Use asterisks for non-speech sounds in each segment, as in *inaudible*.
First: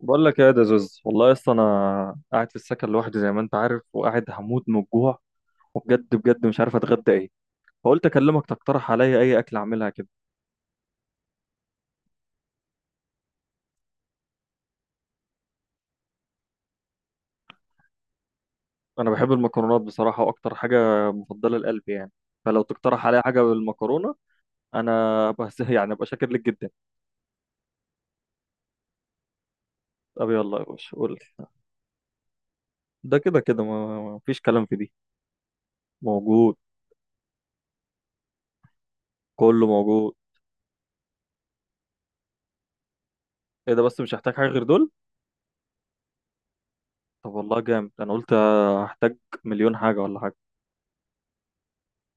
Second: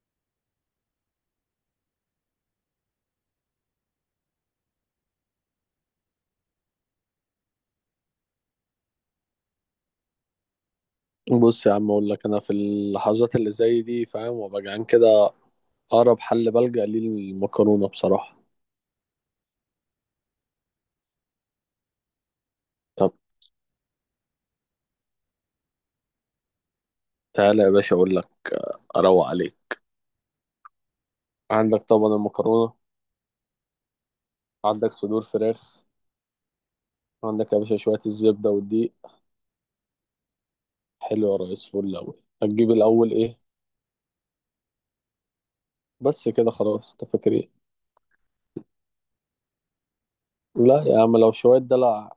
بقول لك ايه يا دزوز؟ والله يا اسطى، انا قاعد في السكن لوحدي زي ما انت عارف، وقاعد هموت من الجوع. وبجد بجد مش عارف اتغدى ايه، فقلت اكلمك تقترح عليا اي اكل اعملها كده. بص يا عم اقول لك انا في اللحظات اللي زي دي فاهم وابقى جعان كده. اقرب حل بلجأ ليه المكرونه بصراحه. انا بحب المكرونات بصراحه، واكتر حاجه مفضله لقلبي يعني. فلو تقترح طب عليا حاجه بالمكرونه، انا بس *laughs* يعني ابقى شاكر لك جدا. تعالى يا باشا اقول لك اروق عليك. طب يلا يا باشا، قول لي. عندك طبعا المكرونه، ده كده كده ما فيش كلام في عندك دي. صدور فراخ، موجود. عندك يا باشا شويه الزبده والدقيق. كله موجود. حلو يا ريس فل. الاول هتجيب الاول ايه؟ ايه ده؟ بس مش هحتاج حاجه غير دول. بس كده خلاص، انت فاكر طب ايه؟ والله جامد، انا قلت هحتاج مليون حاجه ولا حاجه. لا يا عم لو شويه دلع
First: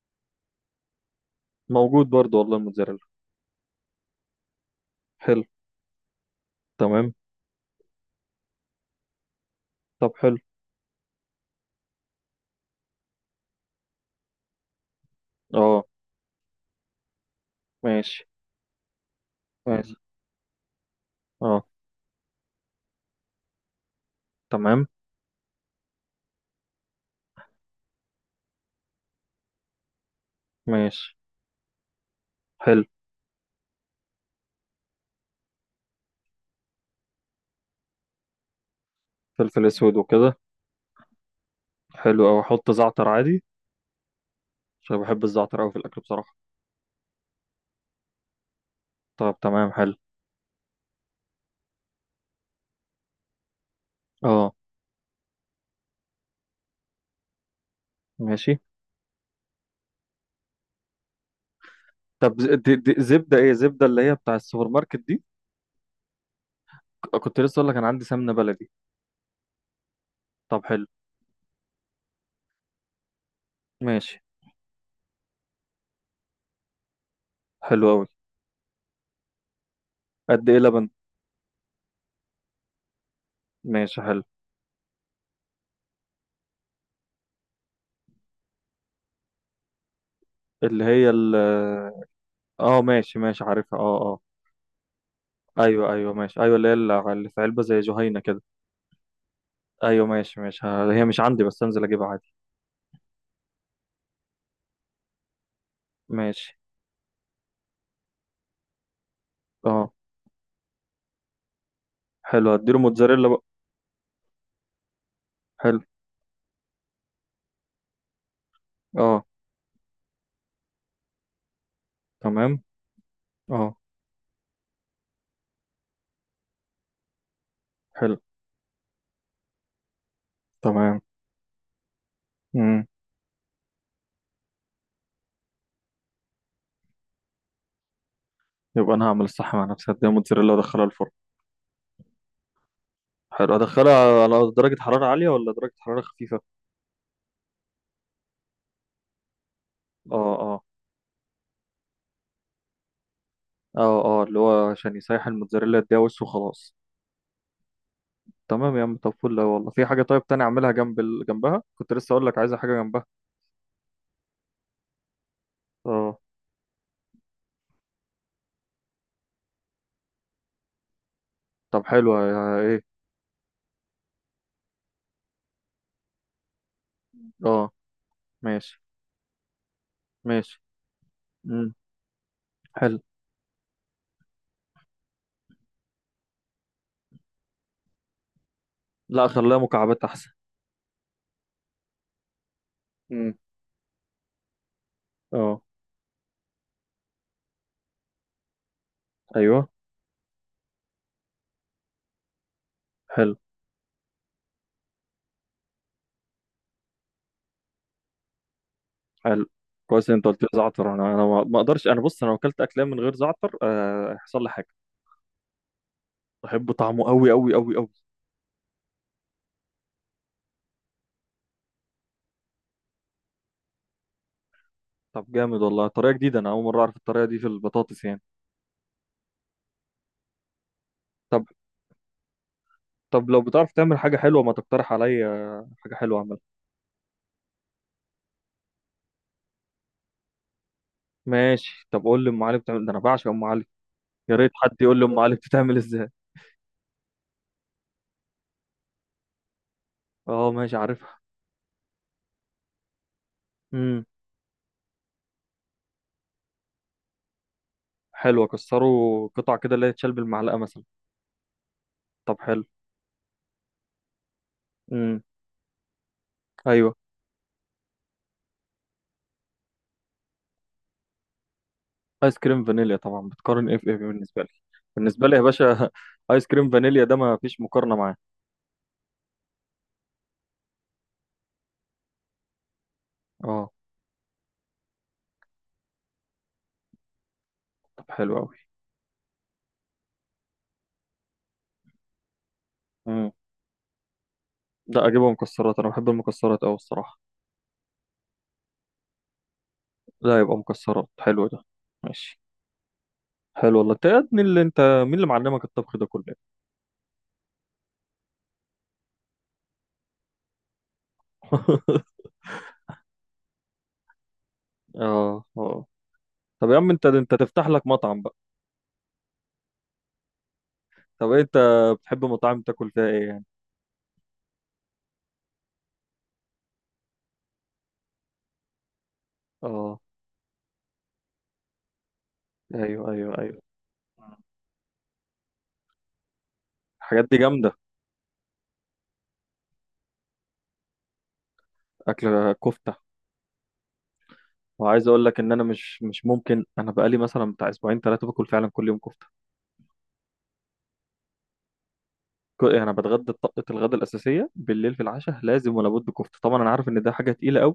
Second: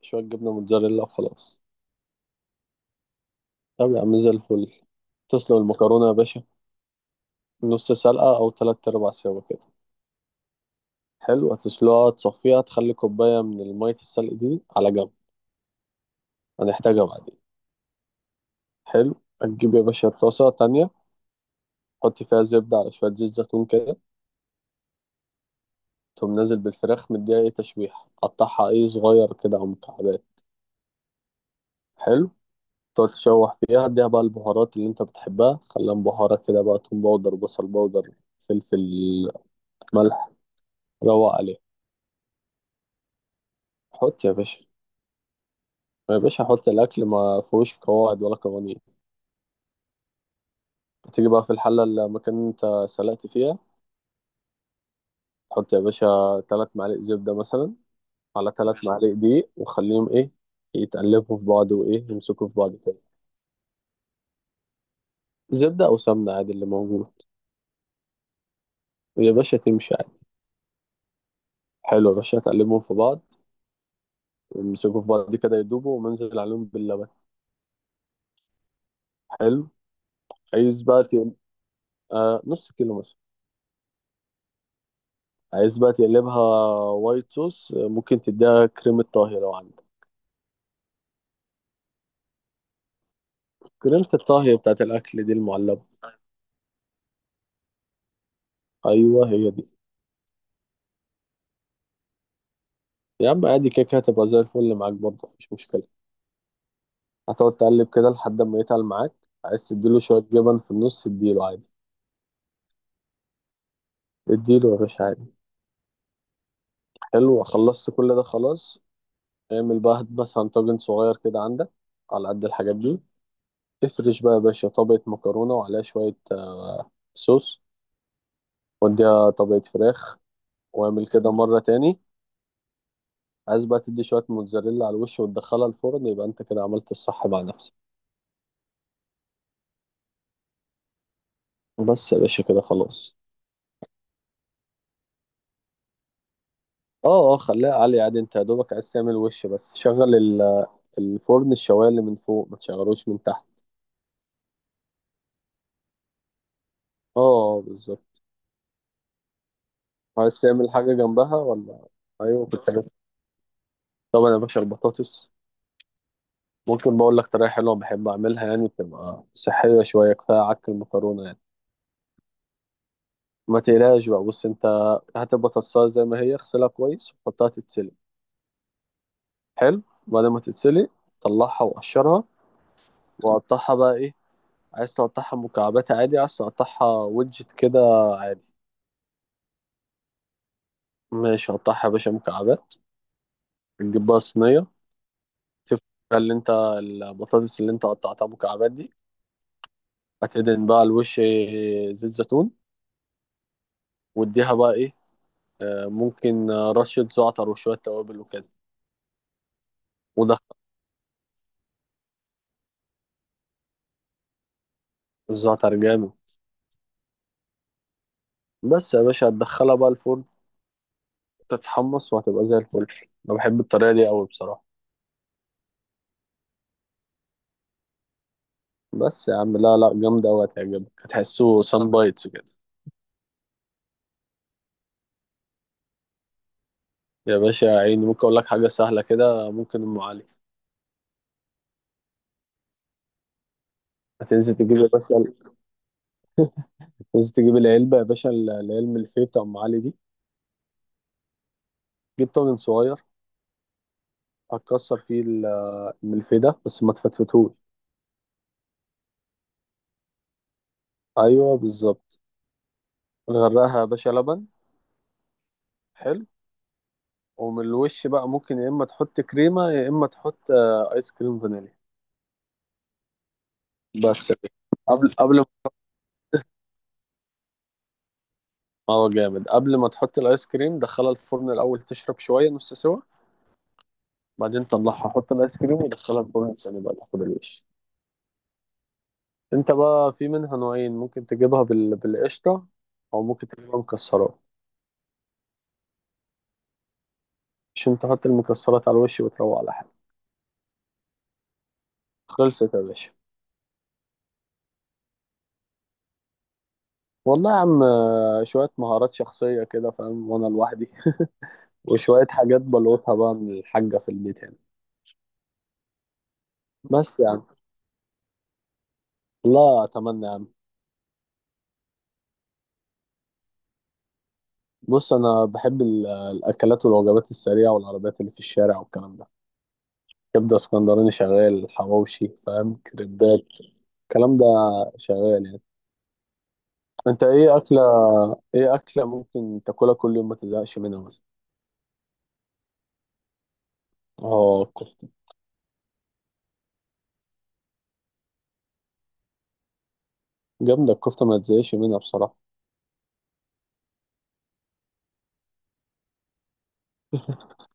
شويه جبنه موتزاريلا وخلاص. موجود برضو والله الموتزاريلا. طب يا عم زي الفل. حلو. تسلق المكرونه يا باشا تمام. نص سلقه او تلات ارباع سوا كده. طب حلو. حلو، هتسلقها تصفيها تخلي كوباية من المية السلق دي على جنب، اه. هنحتاجها بعدين. ماشي. حلو. هتجيب يا ماشي. باشا طاسة تانية، اه. حط فيها زبدة على شوية زيت زيتون كده. تمام. تقوم نازل بالفراخ مديها ايه تشويح، قطعها ايه صغير كده أو مكعبات. ماشي. حلو. حلو. تقعد تشوح فيها، اديها بقى البهارات اللي انت بتحبها، خليها مبهرة كده بقى، توم باودر بصل باودر فلفل فلفل اسود ملح. وكده. روق عليها. حلو اوي، احط زعتر عادي؟ حط يا باشا. عشان بحب الزعتر اوي في الاكل يا بصراحة. باشا حط الأكل، ما فيهوش قواعد ولا قوانين. طب تمام، حلو. هتيجي بقى في الحلة اللي المكان اللي انت سلقت فيها، اه. حط يا باشا ثلاث معالق زبدة مثلا على ماشي. ثلاث معالق دقيق، وخليهم ايه يتقلبوا في بعض وايه طب ز- يمسكوا في بعض دي دي كده. زبدة ايه؟ زبدة اللي هي بتاع السوبر ماركت دي؟ زبدة او سمنة عادي اللي موجود، كنت لسه اقول لك، انا عندي سمنة بلدي. ويا باشا تمشي عادي. طب حلو. حلو يا باشا تقلبهم في بعض، ماشي. يمسكوا في بعض كده يدوبوا ومنزل عليهم باللبن. حلو اوي. حلو. قد ايه عايز لبن؟ بقى آه نص كيلو مثلا. ماشي حلو. عايز بقى تقلبها وايت صوص، ممكن تديها كريمة طهي لو عندك. اللي هي ال- اه، ماشي ماشي، عارفها، اه كريمة اه. الطهي بتاعت الأكل دي المعلبة، ايوه ايوه ماشي، ايوه اللي هي اللي في علبة زي جهينة كده. أيوه هي دي. ايوه ماشي ماشي، هي مش عندي، بس انزل اجيبها عادي. يا عم عادي كده كده، هتبقى زي الفل معاك برضه مفيش مشكلة. ماشي. هتقعد تقلب كده لحد ما يتقل معاك. عايز اه. تديله شوية جبن في النص اديله عادي، حلو، هديله موتزاريلا بقى. اديله يا باشا عادي. حلو. حلو خلصت كل ده خلاص. اه. اعمل بقى، هات مثلا طاجن صغير كده عندك على قد تمام. الحاجات دي. اه. افرش بقى يا باشا طبقة مكرونة وعليها شوية صوص، حلو. واديها طبقة فراخ. تمام. واعمل كده مرة تاني. امم. عايز بقى تدي شوية موتزاريلا على الوش وتدخلها الفرن، يبقى انت كده عملت الصح مع نفسك. يبقى انا هعمل الصح مع نفسي، هديها موتزاريلا وادخلها الفرن. بس يا باشا كده خلاص. حلو، ادخلها على درجة حرارة عالية ولا درجة حرارة خفيفة؟ اه اه، خليها عالية عادي، انت يا دوبك عايز تعمل وش بس شغل. اه اه. الفرن الشوايه اللي من فوق، ما تشغلوش من تحت. اه اه، اللي هو عشان يسيح الموتزاريلا، يديها وش وخلاص. اه بالظبط. تمام يا عم. طب فل أوي والله. في حاجة طيب عايز تاني تعمل اعملها حاجه جنب ال... جنبها جنبها؟ ولا؟ كنت لسه اقول لك ايوه عايزة كنت حاجة عارف. جنبها. طبعا يا باشا البطاطس، اه. ممكن بقول لك طريقه حلوه بحب اعملها، يعني بتبقى صحيه شويه كفايه عك المكرونه يعني. طب حلو، ايه؟ ما تقلقش بقى، بص انت، هات البطاطسايه زي ما هي اغسلها كويس وحطها اه. تتسلق. ماشي حلو، بعد ما ماشي. تتسلق طلعها امم. وقشرها، حلو. وقطعها بقى ايه، عايز تقطعها مكعبات عادي، عايز تقطعها ويدجت كده عادي. لا، خليها مكعبات احسن. ماشي قطعها يا باشا مكعبات. امم. تجيب بقى صينيه، اه. تفرق اللي انت البطاطس اللي انت قطعتها مكعبات دي، ايوه. هتدهن بقى الوش زيت زيتون، حلو. واديها بقى ايه، ممكن رشة زعتر وشوية توابل وكده. حلو، كويس إن انت ودخل. قلت لي زعتر. انا ما اقدرش. انا بص، انا لو اكلت اكلام من غير زعتر هيحصل لي حاجه. الزعتر جامد. بحب طعمه قوي قوي قوي قوي. بس يا باشا هتدخلها بقى الفرن تتحمص وهتبقى زي الفل. انا بحب الطريقة دي قوي بصراحة. طب جامد والله، طريقه جديده، انا اول مره اعرف الطريقه دي في البطاطس يعني. بس يا عم، لا لا جامدة قوي هتعجبك، طب، هتحسه سان بايتس كده. طب لو بتعرف تعمل حاجه حلوه، ما تقترح عليا حاجه حلوه اعملها. يا باشا يا عيني ممكن اقول لك حاجة سهلة كده، ممكن ام علي. ماشي، طب قول لي ام علي بتعمل ده، انا بعشق ام علي. يا ريت هتنزل تجيب حد يا يقول لي باشا، ام علي بتتعمل ازاي. هتنزل تجيب العلبة يا باشا، العلبة اللي فيه بتاع ام علي دي. اه ماشي، عارفها. جيب طاجن صغير. امم. هتكسر فيه الملفيه بس ما تفتفتهوش. حلو، اكسره قطع كده اللي هي تشال بالمعلقه مثلا. ايوه بالظبط. طب حلو. نغرقها يا باشا لبن. امم. حلو. ايوه. ومن الوش بقى ممكن يا اما تحط كريمه يا اما تحط ايس كريم فانيليا. ايس كريم فانيليا؟ طبعا، بتقارن ايه في ايه بس يا بالنسبه لي؟ باشا. قبل بالنسبه لي يا قبل باشا *laughs* ايس كريم فانيليا ده ما فيش مقارنه معاه. ما هو جامد، قبل ما تحط الايس كريم دخلها الفرن الاول تشرب شويه نص سوا، اه. بعدين طلعها حط الايس كريم ودخلها الفرن تاني بقى تاخد الوش. طب حلو قوي. انت بقى في منها نوعين، ممكن تجيبها بالقشطه او امم. ممكن تجيبها مكسرات، لا، اجيبها مكسرات، انا بحب المكسرات قوي الصراحه. عشان تحط المكسرات على الوش وتروق على حالك. لا، يبقى مكسرات، حلو ده. ماشي. خلصت يا باشا. حلو والله، انت يا ابني اللي انت، مين اللي معلمك الطبخ ده كله؟ والله يا عم، شوية مهارات شخصية كده فاهم، وأنا لوحدي *laughs* *laughs* وشوية حاجات بلوتها بقى من الحاجة في البيت يعني. اه اه. طب يا عم، انت بس انت يعني. تفتح لك مطعم بقى. لا أتمنى يعني. طب إيه، انت بتحب مطاعم تاكل فيها ايه يعني؟ بص أنا بحب الأكلات والوجبات السريعة والعربيات اللي في الشارع والكلام ده. اه. كبدة اسكندراني شغال، حواوشي فاهم، ايوه ايوه كريبات، ايوه. الكلام ده شغال يعني. أنت الحاجات دي إيه جامده. أكلة، إيه أكلة ممكن تاكلها كل يوم ما تزهقش منها مثلا؟ اكل كفته. آه الكفتة. وعايز اقول لك ان انا مش ممكن، انا بقالي مثلا بتاع اسبوعين ثلاثه باكل فعلا كل يوم كفته. جامدة الكفتة ما تزهقش منها بصراحة. يعني انا بتغدى طقه الغداء الاساسيه، بالليل في العشاء لازم ولا بد كفته. طبعا انا عارف ان ده حاجه *laughs* تقيله قوي،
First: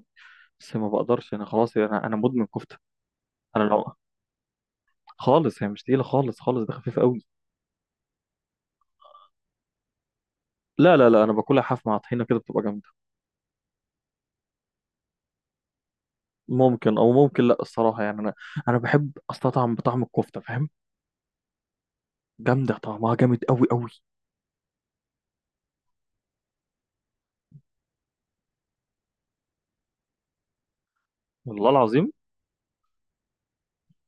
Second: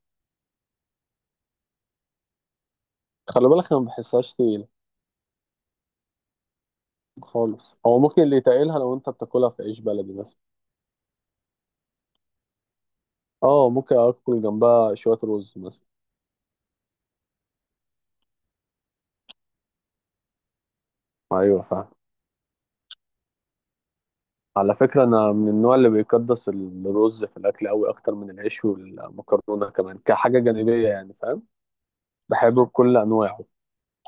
بس ما بقدرش، انا خلاص، انا مدمن كفته. خلي انا بالك أنا لو ما بحسهاش تقيلة، خالص، هي مش تقيله خالص خالص، ده خفيف قوي. خالص. هو ممكن اللي يتقلها لو انت بتاكلها في عيش بلدي مثلا. لا لا لا، انا باكلها حاف مع طحينه كده، بتبقى جامده. اه ممكن اكل جنبها شويه رز مثلا. ممكن، او ممكن لا الصراحه يعني. انا بحب استطعم بطعم الكفته، فاهم؟ ايوه فاهم. جامده، طعمها جامد قوي قوي. على فكره انا من النوع اللي بيقدس الرز في الاكل قوي، اكتر من العيش والمكرونه كمان كحاجه جانبيه يعني فاهم. والله العظيم. بحبه بكل انواعه.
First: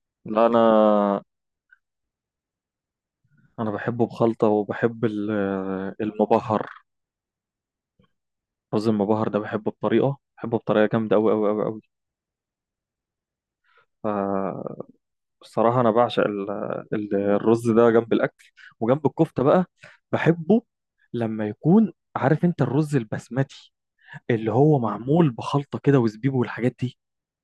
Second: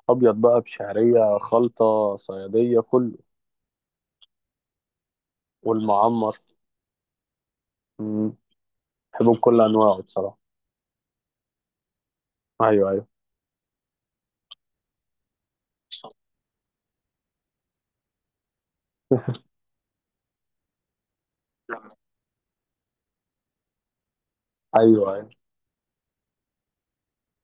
ابيض لا، انا بقى، بشعريه، خلطه، صياديه، كله. انا بحبه بخلطه، وبحب ال- والمعمر. المبهر. مم. كاظم مبهر بحبه ده بكل بحبه انواعه بطريقة، بصراحه. بحبه بطريقة جامدة أوي أوي أوي أوي. ايوه ايوه. فالصراحة أنا بعشق ال- ال- الرز ده جنب الأكل وجنب الكفتة بقى. بحبه لما يكون، عارف أنت الرز البسمتي اللي هو ايوه ايوه معمول بخلطة كده وزبيب والحاجات دي؟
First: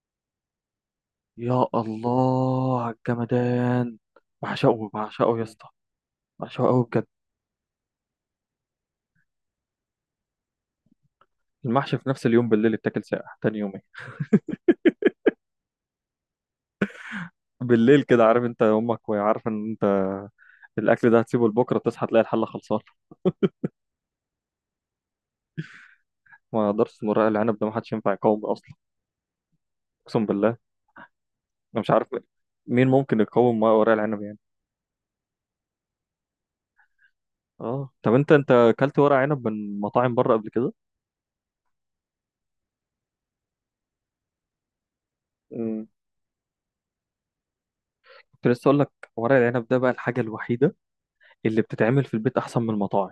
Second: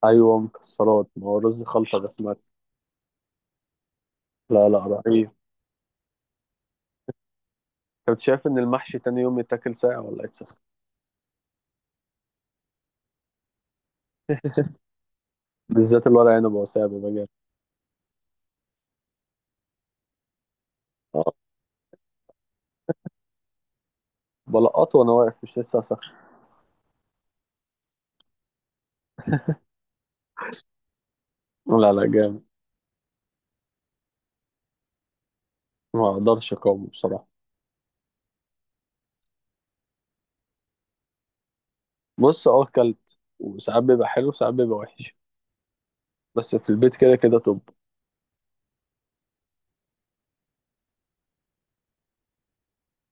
ايوه مكسرات، ما هو رز يا خلطه ده اسمها. الله على الجمدان. لا لا بعشقه، رهيب. بعشقه يا اسطى. بعشقه أوي بجد. كنت شايف ان المحشي تاني يوم يتاكل ساقع ولا يتسخن؟ المحشي في نفس اليوم بالليل اتاكل ساقع تاني يومين. بالذات الورق عنب، هو ساقع بيبقى جامد. بالليل كده، عارف انت امك، وعارف ان انت الاكل ده اه. هتسيبه لبكره، تصحى تلاقي الحله خلصانه. بلقطه وانا واقف مش لسه اسخن. ما درس ورق العنب ده، ما حدش ينفع يقاوم اصلا. اقسم بالله، انا مش لا لا عارف جامد. مين ممكن يقاوم مع ورق العنب يعني. ما اقدرش اقاومه بصراحه. اه. طب انت اكلت ورق عنب من مطاعم بره قبل كده؟ بص اه اكلت، وساعات بيبقى حلو وساعات بيبقى وحش. مم. بس في البيت كده كده طب. كنت لسه اقول لك، ورق العنب ده بقى الحاجه الوحيده اللي بتتعمل في البيت احسن من المطاعم.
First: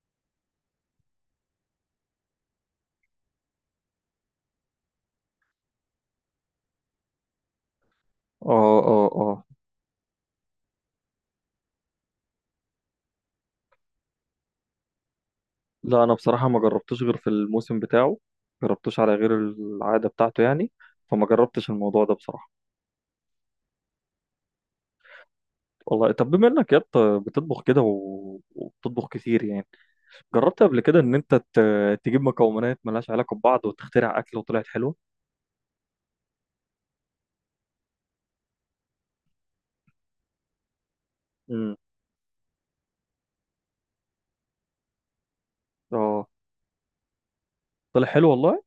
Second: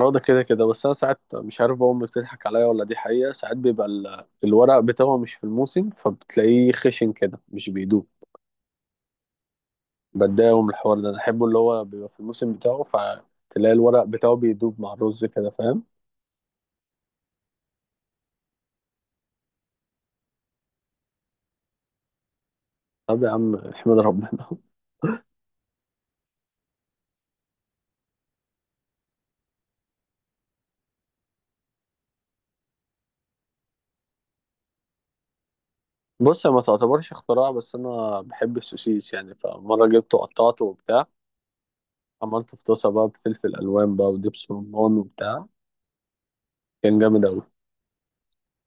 اه ده كده كده، بس انا ساعات مش عارف امي بتضحك عليا ولا دي حقيقه، ساعات بيبقى الورق بتاعه مش في الموسم فبتلاقيه خشن كده مش بيدوب. اه اه اه. بتضايق من الحوار ده، انا احبه اللي هو بيبقى في الموسم بتاعه فتلاقي الورق بتاعه بيدوب مع الرز كده فاهم. لا انا بصراحه ما جربتوش غير في الموسم بتاعه، جربتوش على غير العاده بتاعته يعني، فما جربتش الموضوع ده بصراحه. طب يا عم احمد ربنا. والله طب، بما انك يا اسطى بتطبخ كده وبتطبخ كتير يعني، جربت قبل كده ان انت تجيب مكونات ملهاش علاقة ببعض وتخترع اكل وطلعت حلوة؟ بص هي ما تعتبرش اختراع، بس انا بحب السوسيس يعني، فمره جبته قطعته وبتاع، امم. عملته في طاسه بقى بفلفل الوان بقى ودبس رمان وبتاع، اه. كان جامد اوي. طلع حلو والله.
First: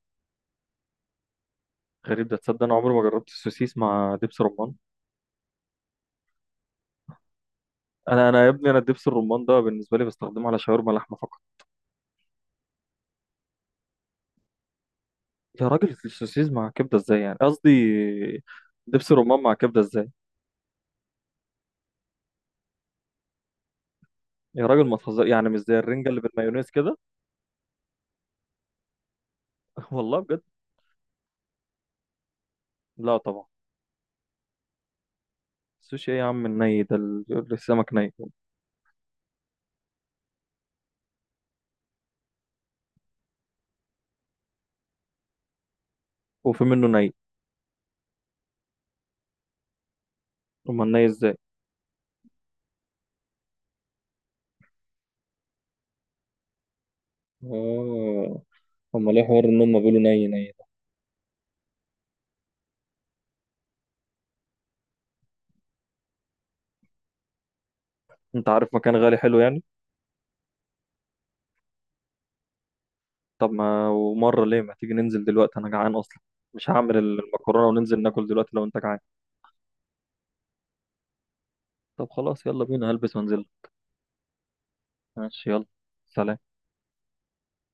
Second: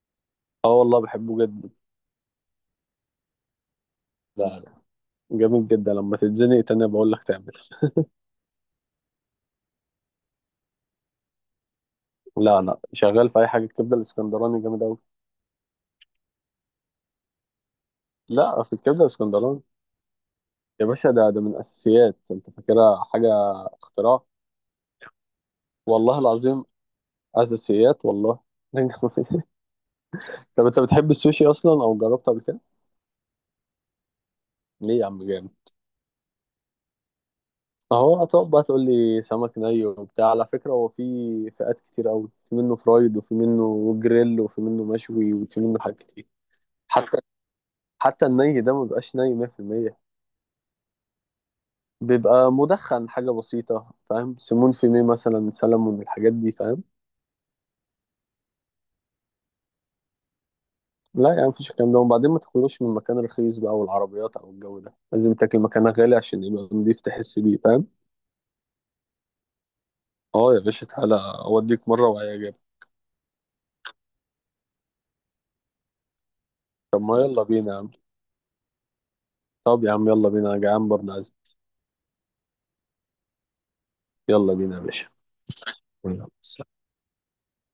اه والله بحبه جدا. غريب ده، تصدق انا عمري ما جربت السوسيس مع دبس لا رمان. لا، جامد جدا، لما تتزنق تاني بقول لك تعمل. انا يا ابني، انا دبس الرمان ده بالنسبة لي بستخدمه على شاورما لحمة فقط. *laughs* لا لا شغال في اي حاجه، الكبده الاسكندراني جامد اوي. يا راجل، السوسيس مع كبدة ازاي يعني؟ قصدي لا في الكبده دبس الرمان مع الاسكندراني. كبدة ازاي؟ يا باشا ده من اساسيات، انت فاكرها حاجه اختراع؟ يا راجل ما تهزر، يعني مش زي الرنجة والله اللي العظيم بالمايونيز كده؟ اساسيات والله. *laughs* *laughs* والله بجد. طب انت بتحب السوشي اصلا او جربته قبل كده؟ لا طبعا. ليه يا عم جامد. السوشي ايه يا عم؟ الني ده، ال- السمك ني. اهو هتقعد بقى تقول لي سمك ني وبتاع، على فكرة هو في فئات كتير قوي، في منه فرايد وفي منه جريل وفي منه مشوي وفي منه حاجات كتير. وفي منه ني؟ حتى حتى الني ده ما بيبقاش ني 100%. امال ني ازاي؟ بيبقى مدخن حاجة بسيطة فاهم، سمون في ميه مثلا، سلمون الحاجات دي فاهم. اه. امال ايه حوار ان هم بيقولوا ني ني؟ لا يعني مفيش الكلام ده، وبعدين ما تاكلوش من مكان رخيص بقى، والعربيات او الجو ده لازم تاكل مكان غالي عشان يبقى نضيف تحس بيه فاهم. انت عارف مكان غالي حلو يعني؟ اه يا باشا تعالى اوديك مرة وهيعجبك. طب ما ومره ليه، ما تيجي ننزل دلوقتي؟ انا جعان اصلا، مش هعمل طب ما يلا المكرونه، بينا يا عم. وننزل ناكل دلوقتي لو انت جعان. طب يا عم يلا بينا انا جعان برضه عايز. طب خلاص، يلا بينا، هلبس وانزل. يلا بينا يا باشا. ماشي، يلا. يلا. سلام.